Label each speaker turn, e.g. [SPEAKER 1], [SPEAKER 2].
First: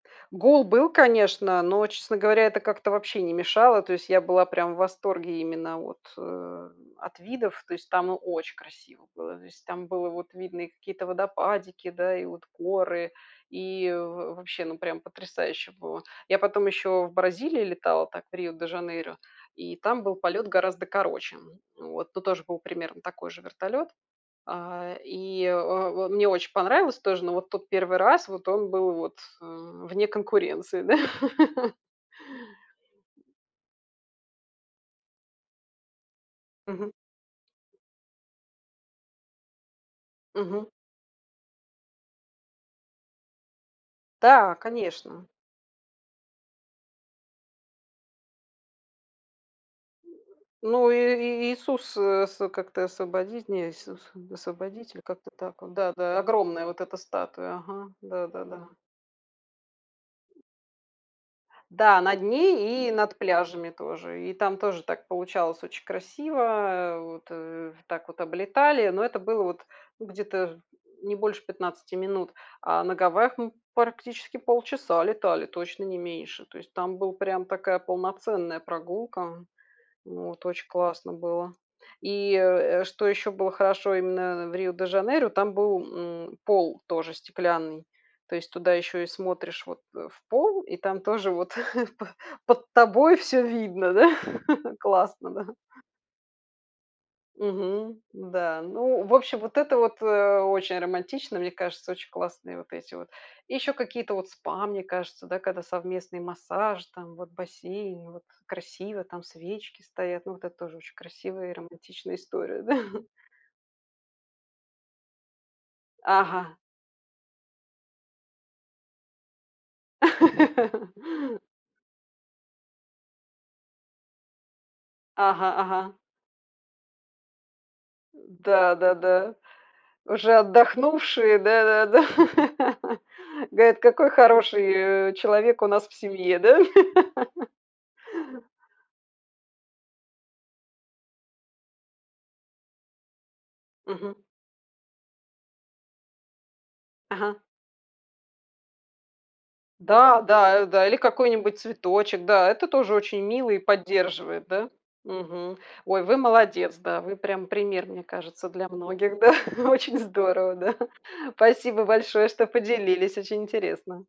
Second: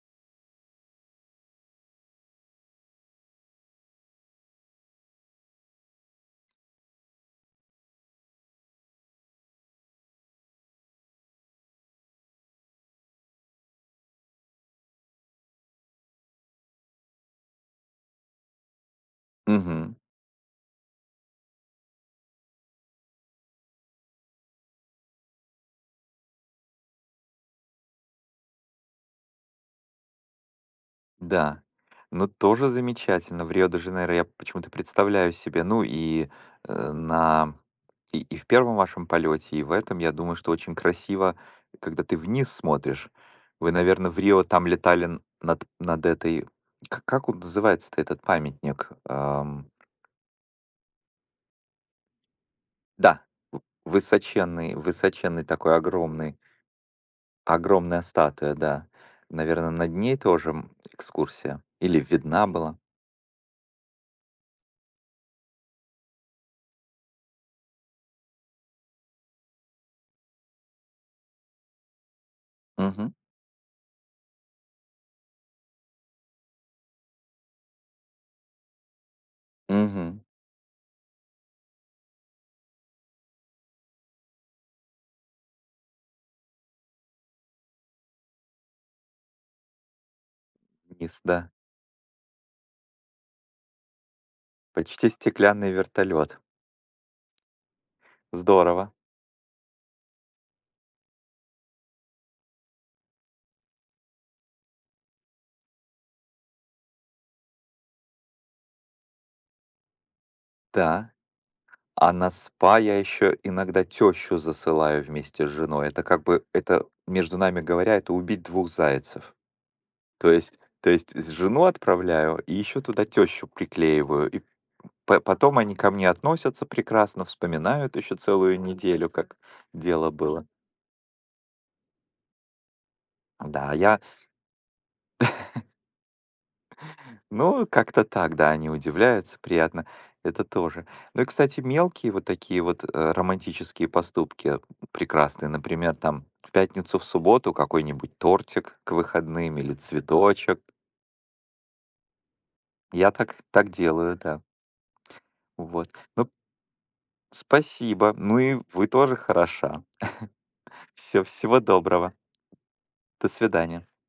[SPEAKER 1] Гол был, конечно, но, честно говоря, это как-то вообще не мешало. То есть, я была прям в восторге именно от, э, от видов. То есть, там, ну, очень красиво было. То есть там было видно и какие-то водопадики, да, и вот горы, и в вообще, ну, прям потрясающе было. Я потом еще в Бразилии летала, так, в Рио-де-Жанейро, и
[SPEAKER 2] Мгм.
[SPEAKER 1] там был полет гораздо короче, м, вот. Ну, тоже был примерно такой же вертолет. А и, э, в э, мне очень понравилось тоже, но вот тут 1 раз, вот он был, вот, э, вне конкуренции, да.
[SPEAKER 2] Да, но тоже замечательно, в Рио-де-Жанейро я почему-то представляю себе. Ну и, э,
[SPEAKER 1] Мгм.
[SPEAKER 2] на и и в 1 вашем полёте, и в этом, я думаю, что
[SPEAKER 1] Мгм.
[SPEAKER 2] очень красиво, когда ты вниз смотришь. Вы, наверно, в Рио
[SPEAKER 1] Да,
[SPEAKER 2] там летали н
[SPEAKER 1] конечно.
[SPEAKER 2] над, над этой к как он называется-то, этот памятник, ам?
[SPEAKER 1] Ну и и и Иисус с, э, с как-то
[SPEAKER 2] Да,
[SPEAKER 1] освободить,
[SPEAKER 2] в
[SPEAKER 1] не Иисус не
[SPEAKER 2] высоченный
[SPEAKER 1] освободитель. Как-то
[SPEAKER 2] высоченный
[SPEAKER 1] так он,
[SPEAKER 2] такой,
[SPEAKER 1] да да.
[SPEAKER 2] огромный
[SPEAKER 1] Огромная вот эта статуя. Ага,
[SPEAKER 2] Огромная статуя,
[SPEAKER 1] да-да-да.
[SPEAKER 2] да. Наверно, над ней тоже, м, экскурсия. Или
[SPEAKER 1] Да над
[SPEAKER 2] видна была?
[SPEAKER 1] ней и над пляжами тоже. И там тоже так получалось очень красиво, э, вот, э, в Так вот облетали, но это было, вот, ну, где-то ж не больше 15 минут, а на
[SPEAKER 2] Мгм.
[SPEAKER 1] Гавайях мы практически полчаса летали, точно не меньше. То есть там была прям такая полноценная прогулка.
[SPEAKER 2] Мгм.
[SPEAKER 1] Вот очень классно было. И, э, что еще было хорошо именно в Рио-де-Жанейро, там был, м, пол тоже стеклянный. То есть туда еще и смотришь, вот, э, в пол, и там
[SPEAKER 2] Мис,
[SPEAKER 1] тоже,
[SPEAKER 2] да.
[SPEAKER 1] вот, п под тобой всё видно, да.
[SPEAKER 2] Почти
[SPEAKER 1] Классно, да.
[SPEAKER 2] стеклянный вертолёт.
[SPEAKER 1] Мгм. Н-да,
[SPEAKER 2] Здорово!
[SPEAKER 1] ну, в общем, вот это вот, э, очень романтично, мне кажется. Очень классные вот эти вот. И ещё какие-то вот спа, мне кажется, да, когда совместный массаж, там вот бассейн, вот красиво там свечки стоят. Ну, вот это тоже очень
[SPEAKER 2] Та,
[SPEAKER 1] красивая и
[SPEAKER 2] а
[SPEAKER 1] романтичная
[SPEAKER 2] на
[SPEAKER 1] история, да.
[SPEAKER 2] спа я ещё иногда тёщу засылаю вместе с женой. Это, как бы
[SPEAKER 1] Ага.
[SPEAKER 2] это, между нами говоря, это убить 2 зайцев. То есть то есть з жену отправляю и ещё туда тёщу приклеиваю. И п п
[SPEAKER 1] Ага,
[SPEAKER 2] потом они ко
[SPEAKER 1] ага.
[SPEAKER 2] мне относятся прекрасно, вспоминают ещё
[SPEAKER 1] М,
[SPEAKER 2] целую
[SPEAKER 1] да да
[SPEAKER 2] неделю,
[SPEAKER 1] да.
[SPEAKER 2] как дело
[SPEAKER 1] Уже
[SPEAKER 2] было.
[SPEAKER 1] отдохнувшие, да да да.
[SPEAKER 2] Да,
[SPEAKER 1] Говорят,
[SPEAKER 2] я
[SPEAKER 1] какой хороший, э, человек у нас в семье, да?
[SPEAKER 2] Ну, как-то так, да, они удивляются, приятно, это тоже. Ну и, кстати, мелкие вот такие вот, э, романтические
[SPEAKER 1] Мгм.
[SPEAKER 2] поступки, прекрасные, например, там, в пятницу, в
[SPEAKER 1] Ага.
[SPEAKER 2] субботу какой-нибудь тортик к выходным или
[SPEAKER 1] Да, да,
[SPEAKER 2] цветочек.
[SPEAKER 1] э, да. Или какой-нибудь цветочек. Да, это тоже
[SPEAKER 2] Я
[SPEAKER 1] очень
[SPEAKER 2] так
[SPEAKER 1] мило и
[SPEAKER 2] так делаю, да.
[SPEAKER 1] поддерживает, да, мгм.
[SPEAKER 2] Вот.
[SPEAKER 1] Ой, вы
[SPEAKER 2] Ну.
[SPEAKER 1] молодец. Да, вы прям пример, мне
[SPEAKER 2] Спасибо! Ну,
[SPEAKER 1] кажется,
[SPEAKER 2] и
[SPEAKER 1] для
[SPEAKER 2] вы тоже
[SPEAKER 1] многих. Да,
[SPEAKER 2] хороша.
[SPEAKER 1] очень здорово, да.
[SPEAKER 2] Всё, всего
[SPEAKER 1] Спасибо
[SPEAKER 2] доброго!
[SPEAKER 1] большое, что поделились.
[SPEAKER 2] До
[SPEAKER 1] Очень
[SPEAKER 2] свидания!
[SPEAKER 1] интересно.